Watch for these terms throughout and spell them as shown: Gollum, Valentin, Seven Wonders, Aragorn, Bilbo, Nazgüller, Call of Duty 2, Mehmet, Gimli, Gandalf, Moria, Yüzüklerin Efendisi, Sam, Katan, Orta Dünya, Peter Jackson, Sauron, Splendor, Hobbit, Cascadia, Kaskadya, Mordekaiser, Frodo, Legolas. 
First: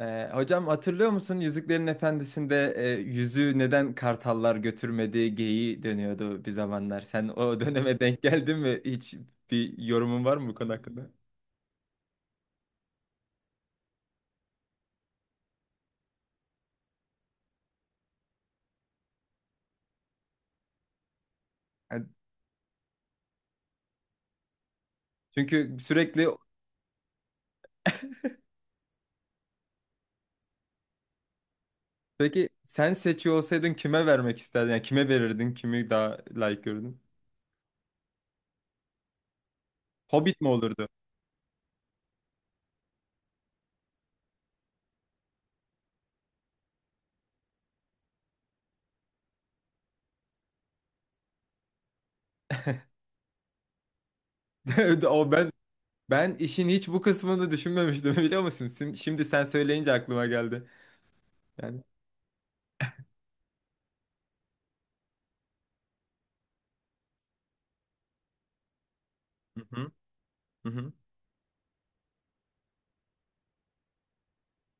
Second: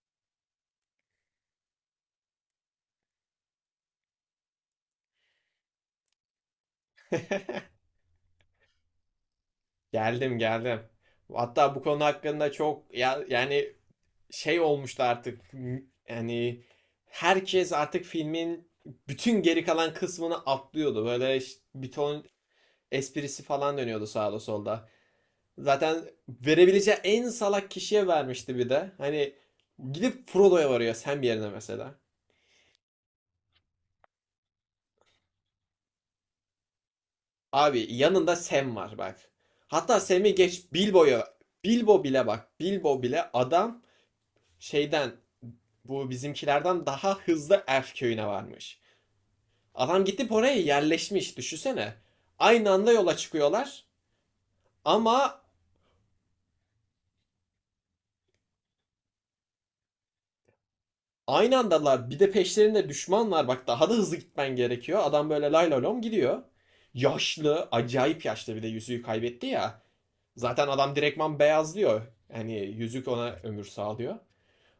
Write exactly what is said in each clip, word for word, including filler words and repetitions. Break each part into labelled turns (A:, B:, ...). A: Ee, hocam hatırlıyor musun Yüzüklerin Efendisi'nde e, yüzüğü neden kartallar götürmedi geyiği dönüyordu bir zamanlar. Sen o döneme denk geldin mi? Hiç bir yorumun var
B: Geldim
A: mı bu konu
B: geldim.
A: hakkında?
B: Hatta bu konu hakkında çok ya, yani şey olmuştu artık. Yani herkes artık filmin bütün geri kalan kısmını atlıyordu. Böyle ş- bir
A: Yani.
B: ton esprisi falan dönüyordu sağda solda.
A: Çünkü
B: Zaten
A: sürekli.
B: verebileceği en salak kişiye vermişti bir de. Hani gidip Frodo'ya varıyor Sam yerine mesela.
A: Peki sen seçiyor olsaydın kime vermek isterdin? Yani kime verirdin? Kimi daha layık görürdün?
B: Abi yanında Sam var bak. Hatta Sam'i
A: Hobbit mi
B: geç
A: olurdu?
B: Bilbo'ya. Bilbo bile bak. Bilbo bile adam şeyden bu bizimkilerden daha hızlı Elf köyüne varmış. Adam gidip oraya yerleşmiş düşünsene. Aynı anda yola çıkıyorlar
A: O
B: ama
A: ben ben işin hiç bu kısmını düşünmemiştim biliyor musun? Sim- Şimdi sen söyleyince aklıma geldi.
B: aynı
A: Yani.
B: andalar, bir de peşlerinde düşman var bak, daha da hızlı gitmen gerekiyor. Adam böyle lay lay lom gidiyor. Yaşlı, acayip yaşlı, bir de yüzüğü kaybetti
A: Hı
B: ya.
A: hı.
B: Zaten
A: Hı hı.
B: adam direktman beyazlıyor. Yani yüzük ona ömür sağlıyor.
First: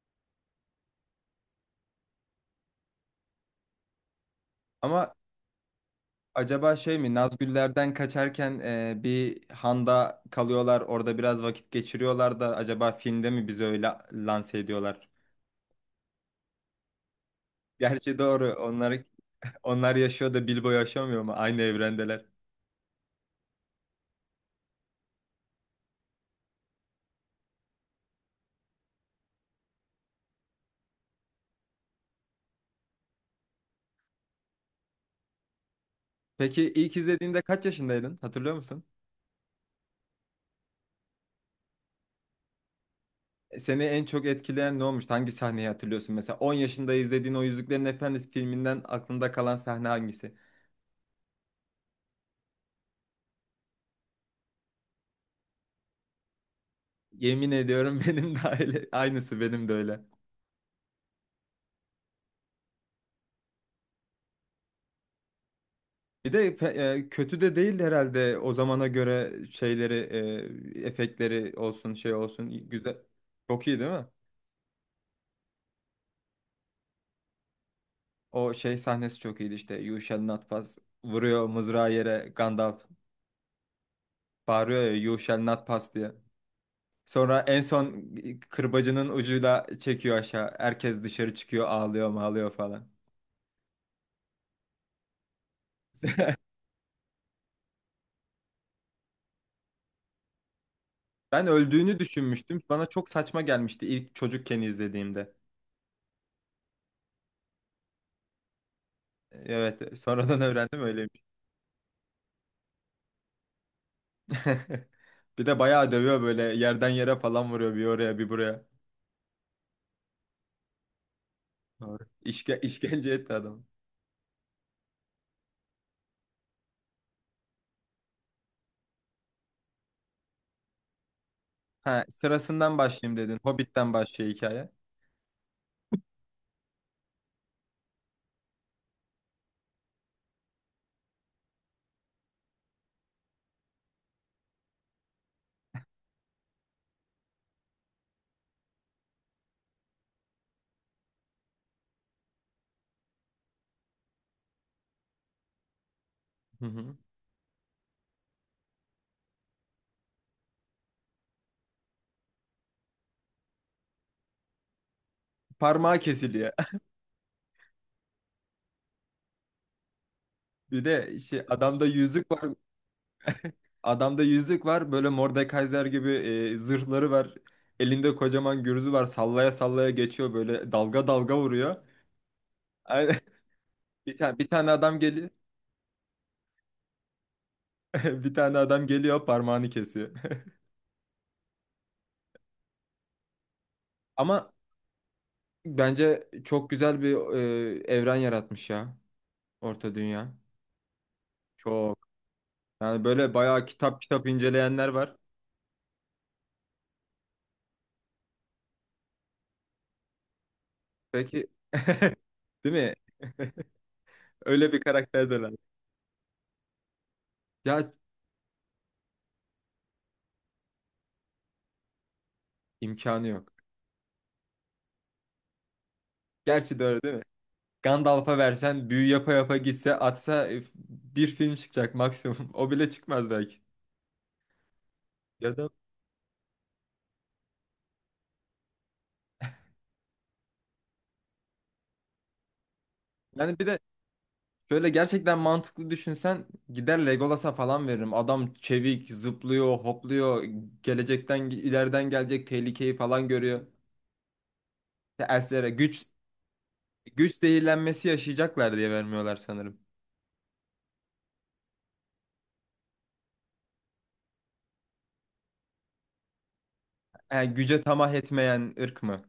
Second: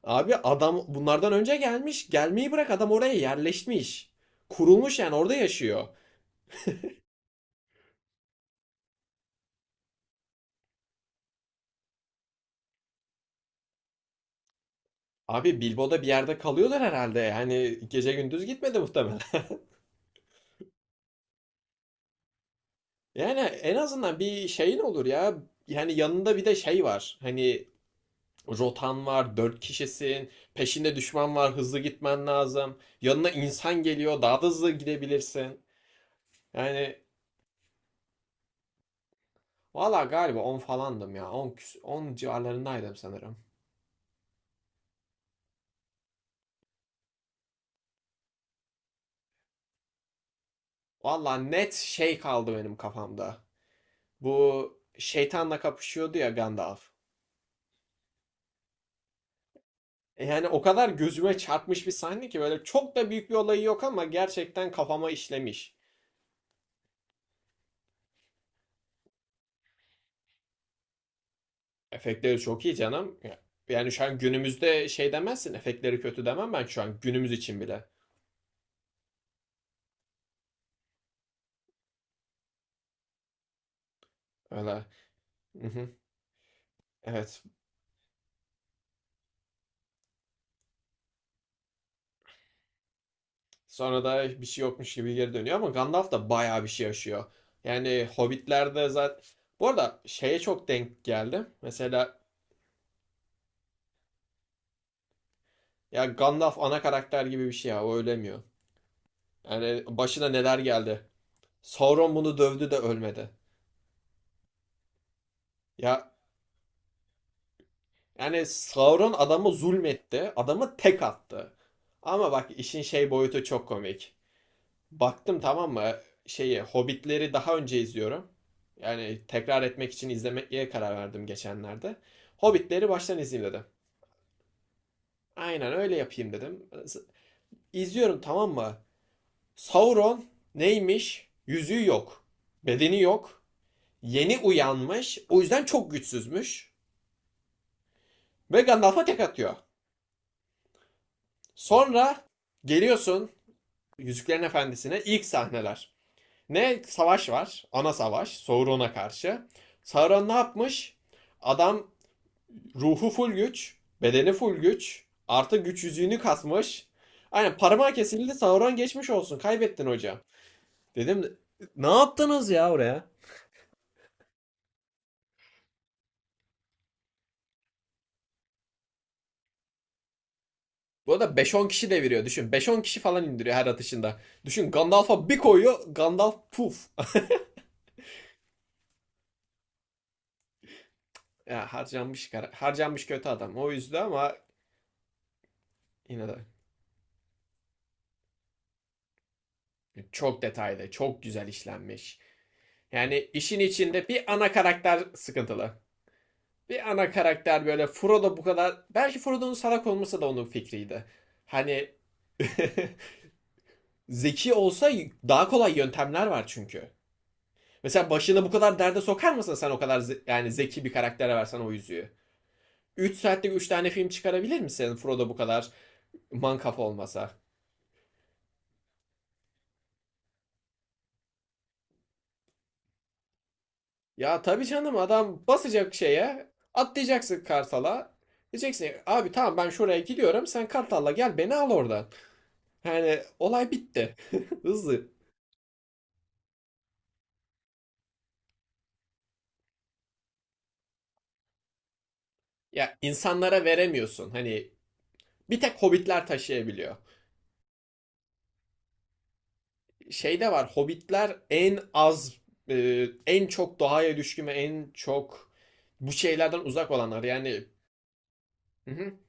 B: Abi adam bunlardan önce gelmiş. Gelmeyi bırak, adam oraya yerleşmiş. Kurulmuş
A: Ama
B: yani, orada yaşıyor.
A: Acaba şey mi Nazgüller'den kaçarken e, bir handa kalıyorlar, orada biraz vakit geçiriyorlar da acaba filmde mi bizi öyle lanse ediyorlar?
B: Abi Bilbo'da bir yerde kalıyorlar herhalde. Yani gece
A: Gerçi
B: gündüz
A: doğru,
B: gitmedi
A: onlar,
B: muhtemelen.
A: onlar yaşıyor da Bilbo yaşamıyor mu? Aynı evrendeler.
B: Yani en azından bir şeyin olur ya. Yani yanında bir de şey var. Hani rotan var, dört kişisin. Peşinde düşman var, hızlı gitmen lazım. Yanına insan geliyor, daha da hızlı gidebilirsin.
A: Peki
B: Yani
A: ilk izlediğinde kaç yaşındaydın, hatırlıyor musun?
B: valla galiba on falandım ya. On on 10 civarlarındaydım sanırım.
A: E, Seni en çok etkileyen ne olmuştu? Hangi sahneyi hatırlıyorsun? Mesela on yaşında izlediğin o Yüzüklerin Efendisi filminden aklında kalan sahne hangisi?
B: Valla net şey kaldı benim kafamda. Bu şeytanla kapışıyordu ya Gandalf.
A: Yemin ediyorum benim de öyle. Aynısı benim de öyle.
B: E Yani o kadar gözüme çarpmış bir sahne ki, böyle çok da büyük bir olayı yok ama gerçekten kafama işlemiş.
A: Bir de fe- e, kötü de değil herhalde, o zamana göre şeyleri, e, efektleri olsun, şey
B: Efektleri
A: olsun
B: çok
A: i-
B: iyi
A: güzel.
B: canım.
A: Çok iyi değil
B: Yani şu
A: mi?
B: an günümüzde şey demezsin, efektleri kötü demem ben şu an günümüz için bile.
A: O şey sahnesi çok iyiydi işte. You shall not pass. Vuruyor mızrağı yere Gandalf. Bağırıyor
B: Öyle.
A: ya "You shall not
B: Hı hı.
A: pass" diye. Sonra
B: Evet.
A: en son kırbacının ucuyla çekiyor aşağı. Herkes dışarı çıkıyor, ağlıyor mağlıyor falan.
B: Sonra da bir şey yokmuş gibi geri dönüyor ama Gandalf da bayağı bir şey yaşıyor. Yani Hobbit'lerde zaten... Bu arada şeye çok denk
A: Ben
B: geldim.
A: öldüğünü
B: Mesela
A: düşünmüştüm. Bana çok saçma gelmişti ilk çocukken izlediğimde.
B: ya Gandalf ana karakter gibi bir şey ya, o ölemiyor.
A: E,
B: Yani
A: Evet,
B: başına
A: sonradan
B: neler
A: öğrendim öyle.
B: geldi. Sauron bunu dövdü de ölmedi.
A: Bir de bayağı
B: Ya
A: dövüyor, böyle yerden yere falan vuruyor, bir oraya bir
B: yani
A: buraya.
B: Sauron adamı zulmetti. Adamı tek attı.
A: Doğru.
B: Ama bak
A: İşke,
B: işin şey
A: işkence etti
B: boyutu
A: adam.
B: çok komik. Baktım, tamam mı? Şeyi Hobbit'leri daha önce izliyorum. Yani tekrar etmek için izlemeye karar verdim geçenlerde.
A: Ha, sırasından
B: Hobbit'leri
A: başlayayım
B: baştan
A: dedin.
B: izleyeyim dedim.
A: Hobbit'ten başlıyor hikaye.
B: Aynen öyle yapayım dedim. İzliyorum, tamam mı? Sauron neymiş? Yüzüğü yok. Bedeni yok. Yeni uyanmış. O yüzden çok güçsüzmüş. Ve Gandalf'a tek atıyor. Sonra geliyorsun Yüzüklerin Efendisi'ne ilk sahneler.
A: Hı
B: Ne
A: hı.
B: savaş var? Ana savaş. Sauron'a karşı. Sauron ne yapmış? Adam ruhu full güç, bedeni full güç, artı güç
A: Parmağı
B: yüzüğünü
A: kesiliyor.
B: kasmış. Aynen parmağı kesildi, Sauron geçmiş olsun. Kaybettin hocam.
A: Bir de
B: Dedim,
A: şey, adamda
B: ne
A: yüzük
B: yaptınız
A: var.
B: ya oraya?
A: Adamda yüzük var. Böyle Mordekaiser gibi e, zırhları var. Elinde kocaman gürzü var. Sallaya sallaya geçiyor, böyle dalga
B: Bu arada
A: dalga
B: beş on
A: vuruyor.
B: kişi deviriyor düşün. Beş on kişi
A: Aynen.
B: falan indiriyor her
A: Bir
B: atışında.
A: tane bir
B: Düşün,
A: tane adam
B: Gandalf'a
A: geliyor.
B: bir koyuyor. Gandalf puf.
A: Bir tane adam geliyor, parmağını kesiyor.
B: Ya harcanmış, harcanmış kötü adam. O yüzden ama
A: Ama
B: yine
A: Bence
B: de
A: çok güzel bir e, evren yaratmış ya, Orta Dünya.
B: çok detaylı, çok güzel
A: Çok.
B: işlenmiş.
A: Yani
B: Yani
A: böyle
B: işin
A: bayağı kitap
B: içinde
A: kitap
B: bir ana
A: inceleyenler
B: karakter
A: var.
B: sıkıntılı. Bir ana karakter böyle Frodo bu kadar... Belki Frodo'nun salak olması da onun fikriydi.
A: Peki
B: Hani
A: değil mi?
B: zeki
A: Öyle bir
B: olsa
A: karakter
B: daha
A: döner.
B: kolay yöntemler var çünkü.
A: Ya,
B: Mesela başını bu kadar derde sokar mısın, sen o kadar ze- yani zeki bir karaktere versen o yüzüğü? Üç
A: imkanı
B: saatte
A: yok.
B: üç tane film çıkarabilir misin Frodo bu kadar
A: Gerçi
B: mankafa
A: de öyle değil mi?
B: olmasa?
A: Gandalf'a versen büyü yapa yapa gitse atsa, e, bir film çıkacak maksimum. O bile çıkmaz belki.
B: Ya tabii canım, adam
A: Ya da
B: basacak şeye atlayacaksın kartala. Diyeceksin, abi tamam ben şuraya gidiyorum, sen kartalla gel beni al oradan. Yani
A: yani bir
B: olay
A: de
B: bitti.
A: şöyle,
B: Hızlı.
A: gerçekten mantıklı düşünsen gider Legolas'a falan veririm. Adam çevik, zıplıyor, hopluyor, gelecekten, ileriden gelecek tehlikeyi
B: Ya
A: falan görüyor.
B: insanlara veremiyorsun. Hani
A: Ya,
B: bir
A: Elflere
B: tek
A: güç
B: hobbitler taşıyabiliyor.
A: güç zehirlenmesi yaşayacaklar diye vermiyorlar sanırım.
B: Şey de var, hobbitler en az e, en çok doğaya düşkün ve en çok bu şeylerden uzak olanlar.
A: Yani
B: Yani
A: güce tamah etmeyen
B: hı
A: ırk
B: hı.
A: mı?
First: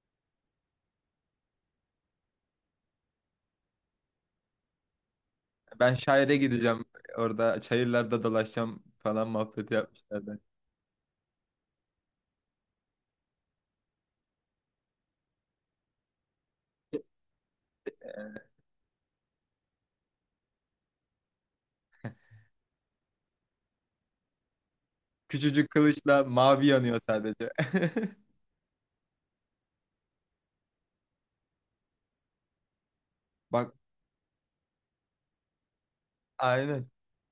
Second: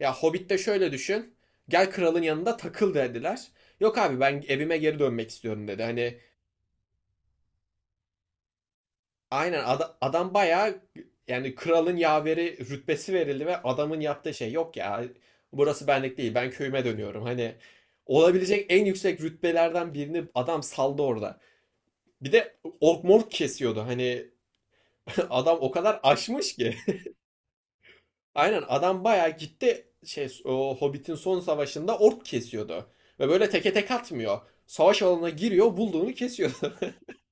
B: Ya Hobbit'te şöyle düşün. Gel kralın yanında takıl dediler. Yok abi, ben evime geri dönmek istiyorum dedi.
A: Ben
B: Hani
A: şaire gideceğim, orada çayırlarda dolaşacağım falan
B: aynen
A: muhabbeti
B: ada- adam
A: yapmışlardı.
B: bayağı, yani kralın yaveri rütbesi verildi ve adamın yaptığı şey yok ya, burası benlik değil, ben köyüme dönüyorum. Hani olabilecek en yüksek rütbelerden birini adam saldı orada. Bir de ork mork kesiyordu hani, adam
A: Küçücük
B: o kadar
A: kılıçla
B: aşmış
A: mavi
B: ki.
A: yanıyor sadece.
B: Aynen adam bayağı gitti şey, o Hobbit'in son savaşında ork kesiyordu. Ve böyle teke
A: Bak.
B: tek atmıyor. Savaş alanına giriyor, bulduğunu kesiyordu.
A: Aynen.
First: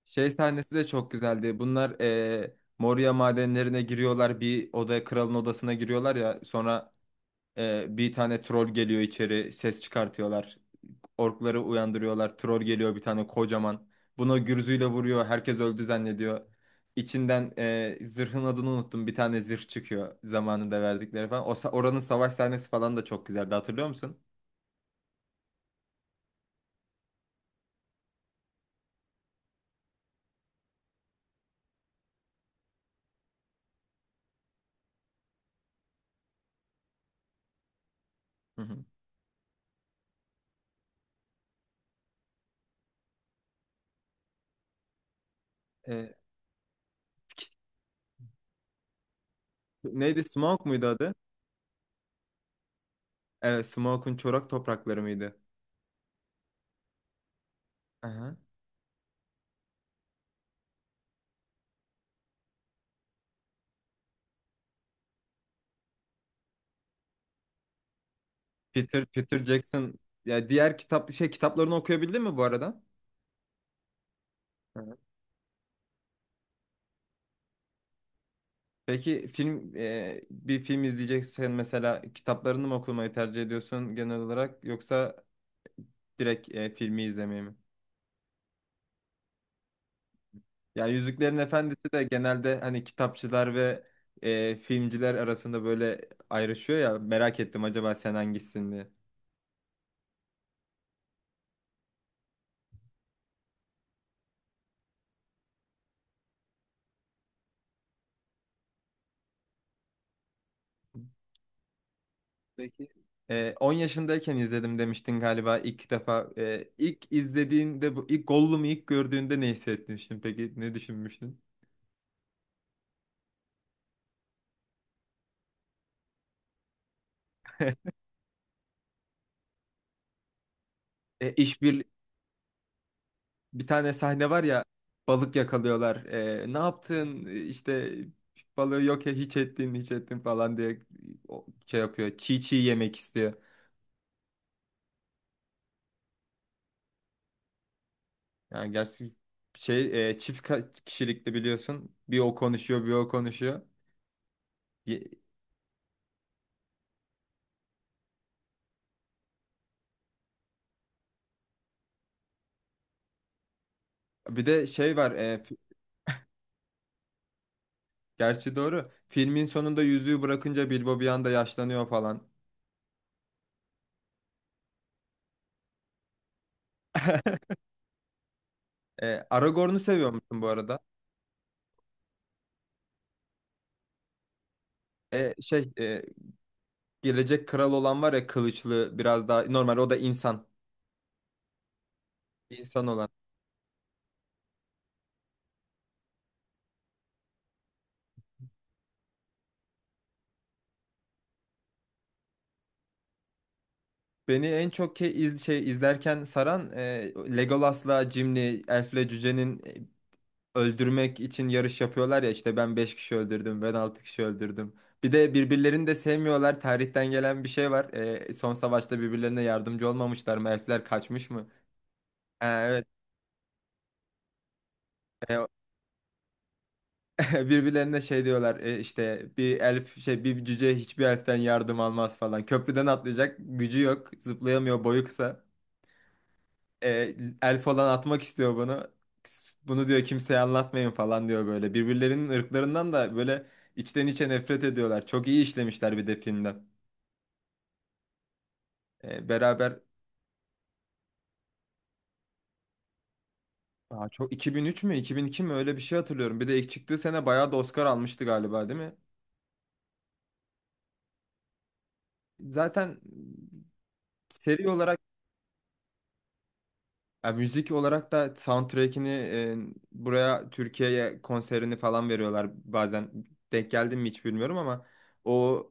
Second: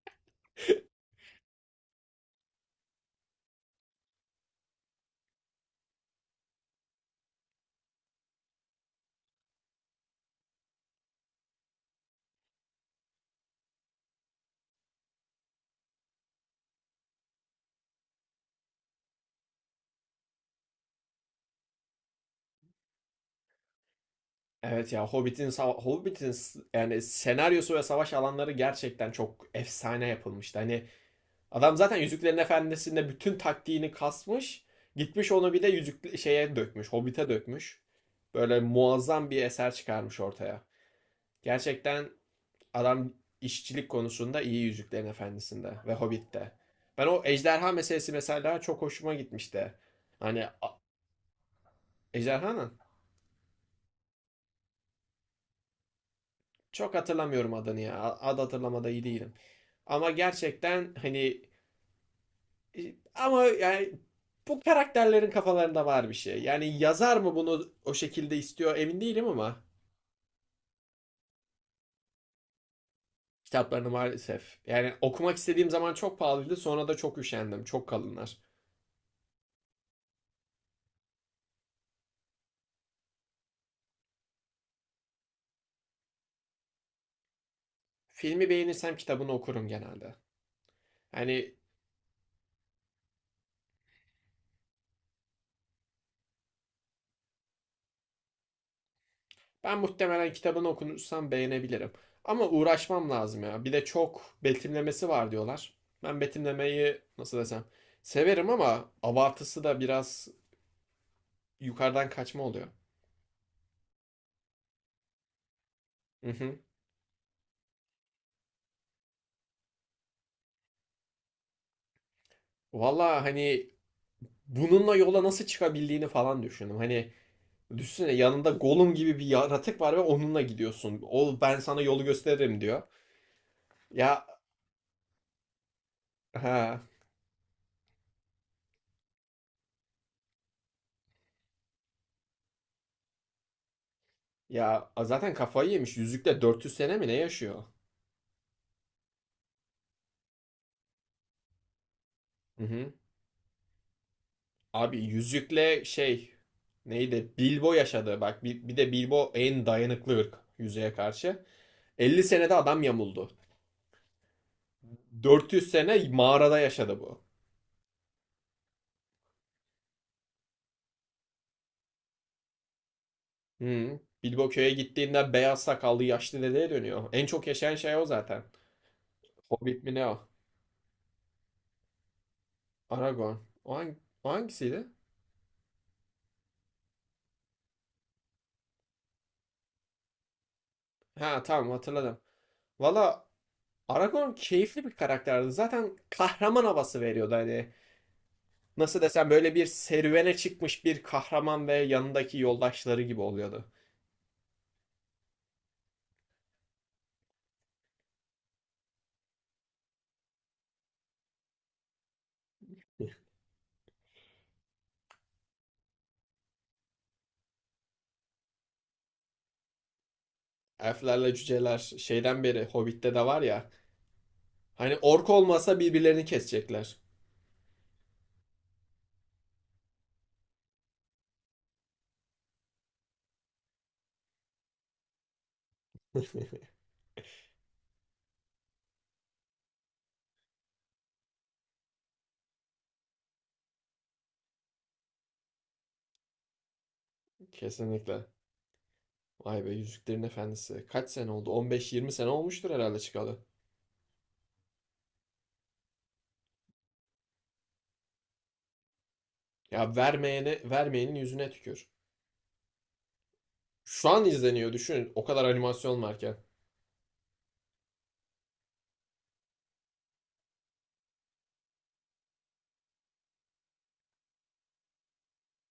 A: Şey sahnesi de çok güzeldi. Bunlar eee Moria madenlerine giriyorlar. Bir odaya, kralın odasına giriyorlar ya. Sonra eee, bir tane troll geliyor içeri. Ses çıkartıyorlar. Orkları uyandırıyorlar. Troll geliyor, bir tane kocaman. Buna gürzüyle vuruyor. Herkes öldü zannediyor. İçinden eee, zırhın adını unuttum. Bir tane zırh çıkıyor, zamanında verdikleri falan. O, sa- oranın savaş sahnesi falan da çok güzeldi. Hatırlıyor musun?
B: Evet ya, Hobbit'in sava- Hobbit'in s- yani senaryosu ve savaş alanları gerçekten çok efsane yapılmıştı. Hani adam zaten Yüzüklerin Efendisi'nde bütün taktiğini kasmış, gitmiş onu bir de yüzük şeye dökmüş, Hobbit'e dökmüş. Böyle
A: Hı hı.
B: muazzam bir eser çıkarmış ortaya. Gerçekten adam işçilik konusunda iyi Yüzüklerin Efendisi'nde ve
A: Eee,
B: Hobbit'te. Ben o ejderha meselesi mesela çok hoşuma gitmişti.
A: neydi?
B: Hani
A: Smoke
B: a-
A: muydu adı?
B: ejderhanın...
A: Evet, Smoke'un çorak toprakları mıydı?
B: Çok hatırlamıyorum adını ya. Ad hatırlamada iyi değilim. Ama gerçekten hani, e, ama yani bu karakterlerin kafalarında var bir şey. Yani yazar mı bunu o şekilde istiyor emin
A: Peter
B: değilim
A: Peter
B: ama
A: Jackson, ya diğer kitap şey kitaplarını okuyabildin mi bu arada?
B: kitaplarını maalesef.
A: Hı
B: Yani
A: hı.
B: okumak istediğim zaman çok pahalıydı. Sonra da çok üşendim. Çok kalınlar.
A: Peki film e, bir film izleyeceksen mesela, kitaplarını mı okumayı tercih ediyorsun genel olarak, yoksa direkt e, filmi izlemeyi mi?
B: Filmi beğenirsem kitabını okurum genelde.
A: Ya Yüzüklerin
B: Hani
A: Efendisi de genelde hani kitapçılar ve e, filmciler arasında böyle ayrışıyor ya, merak ettim acaba sen hangisin diye.
B: ben muhtemelen kitabını okunursam beğenebilirim. Ama uğraşmam lazım ya. Bir de çok betimlemesi var diyorlar. Ben betimlemeyi nasıl desem severim ama abartısı da biraz yukarıdan kaçma oluyor.
A: Peki. Ee, on yaşındayken izledim demiştin galiba ilk defa.
B: Hı hı.
A: Ee, ilk izlediğinde, bu ilk Gollum'u ilk gördüğünde ne hissetmiştin peki? Ne düşünmüştün?
B: Valla hani bununla yola nasıl çıkabildiğini falan düşündüm. Hani düşünsene yanında Gollum gibi bir yaratık var ve onunla gidiyorsun.
A: Ee,
B: O ben
A: iş
B: sana
A: bir
B: yolu gösteririm diyor.
A: bir tane
B: Ya
A: sahne var ya, balık yakalıyorlar. Ee, ne
B: ha
A: yaptın? Ee, işte balığı yok ya, hiç ettin hiç ettin falan diye o- şey yapıyor. Çiğ çiğ yemek istiyor.
B: ya zaten kafayı yemiş. Yüzükle dört yüz sene mi ne yaşıyor?
A: Yani gerçi şey e, çift ka- kişilikli biliyorsun. Bir o
B: Hı
A: konuşuyor,
B: hı.
A: bir o konuşuyor.
B: Abi
A: Ye-
B: yüzükle şey neydi? Bilbo yaşadı. Bak bir, bir de Bilbo en dayanıklı ırk yüzüğe karşı. elli senede adam yamuldu.
A: Bir de şey var.
B: dört yüz sene mağarada yaşadı bu.
A: Gerçi doğru. Filmin sonunda yüzüğü bırakınca Bilbo bir anda yaşlanıyor falan.
B: Hmm. Bilbo köye gittiğinde beyaz sakallı yaşlı dedeye dönüyor. En çok yaşayan şey o zaten.
A: E, Aragorn'u
B: Hobbit mi ne
A: seviyor
B: o?
A: musun bu arada?
B: Aragorn. O, hang- o hangisiydi?
A: E, şey e, gelecek kral olan var ya, kılıçlı, biraz daha normal, o da insan.
B: Ha tamam, hatırladım.
A: İnsan olan.
B: Valla Aragorn keyifli bir karakterdi. Zaten kahraman havası veriyordu hani. Nasıl desem, böyle bir serüvene çıkmış bir kahraman ve yanındaki yoldaşları gibi oluyordu.
A: Beni en çok ke iz şey izlerken saran e, Legolas'la Gimli, Elf'le Cüce'nin e, öldürmek için yarış yapıyorlar ya, işte "ben beş kişi öldürdüm", "ben altı kişi öldürdüm". Bir de birbirlerini de sevmiyorlar. Tarihten gelen bir şey var. E, son savaşta birbirlerine yardımcı olmamışlar mı? Elfler kaçmış
B: Elflerle
A: mı?
B: cüceler şeyden
A: Ha,
B: beri
A: evet.
B: Hobbit'te de var ya. Hani ork
A: E,
B: olmasa birbirlerini kesecekler.
A: Birbirlerine şey diyorlar, e, işte bir elf, şey, bir cüce hiçbir elften yardım almaz falan. Köprüden atlayacak gücü yok. Zıplayamıyor, boyu kısa. E, elf olan atmak istiyor bunu. Bunu diyor, kimseye anlatmayın falan diyor böyle. Birbirlerinin ırklarından da böyle içten içe nefret ediyorlar. Çok iyi işlemişler bir de filmde.
B: Kesinlikle.
A: E,
B: Vay be,
A: beraber
B: Yüzüklerin Efendisi. Kaç sene oldu? on beş yirmi sene olmuştur herhalde çıkalı.
A: Aa, çok iki bin üç mü iki bin iki mi, öyle bir şey hatırlıyorum. Bir de ilk çıktığı sene bayağı da Oscar almıştı galiba, değil mi?
B: Ya vermeyene, vermeyenin yüzüne tükür.
A: Zaten
B: Şu an
A: seri
B: izleniyor
A: olarak.
B: düşünün. O kadar animasyon varken.
A: Ya müzik olarak da soundtrack'ini e, buraya, Türkiye'ye konserini falan veriyorlar bazen. Denk geldim mi hiç bilmiyorum ama o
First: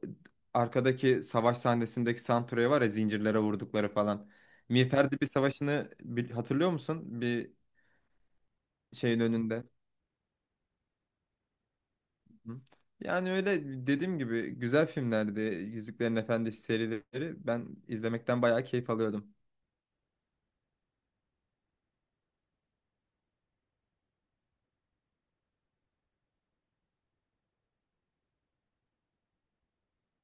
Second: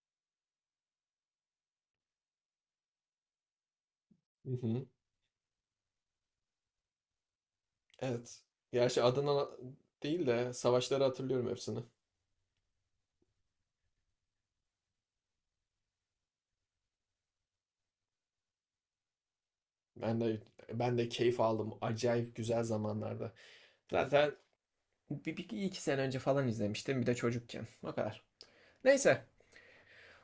A: arkadaki savaş sahnesindeki soundtrack'i var ya, zincirlere vurdukları falan.
B: Hı hı.
A: Miğferdi bir savaşını bil- hatırlıyor musun? Bir
B: Evet. Gerçi
A: şeyin
B: adından
A: önünde.
B: değil de savaşları hatırlıyorum hepsini.
A: Hı. Yani öyle, dediğim gibi güzel filmlerdi. Yüzüklerin Efendisi serileri, ben izlemekten bayağı keyif alıyordum.
B: Ben de ben de keyif aldım. Acayip güzel zamanlarda. Zaten bir, bir iki sene önce falan izlemiştim. Bir de çocukken. O kadar. Neyse.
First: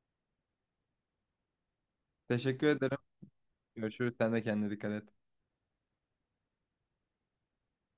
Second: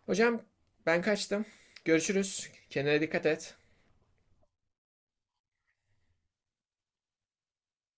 B: Hocam ben kaçtım. Görüşürüz.
A: Teşekkür ederim.
B: Kendine dikkat et.
A: Görüşürüz. Sen de kendine dikkat et.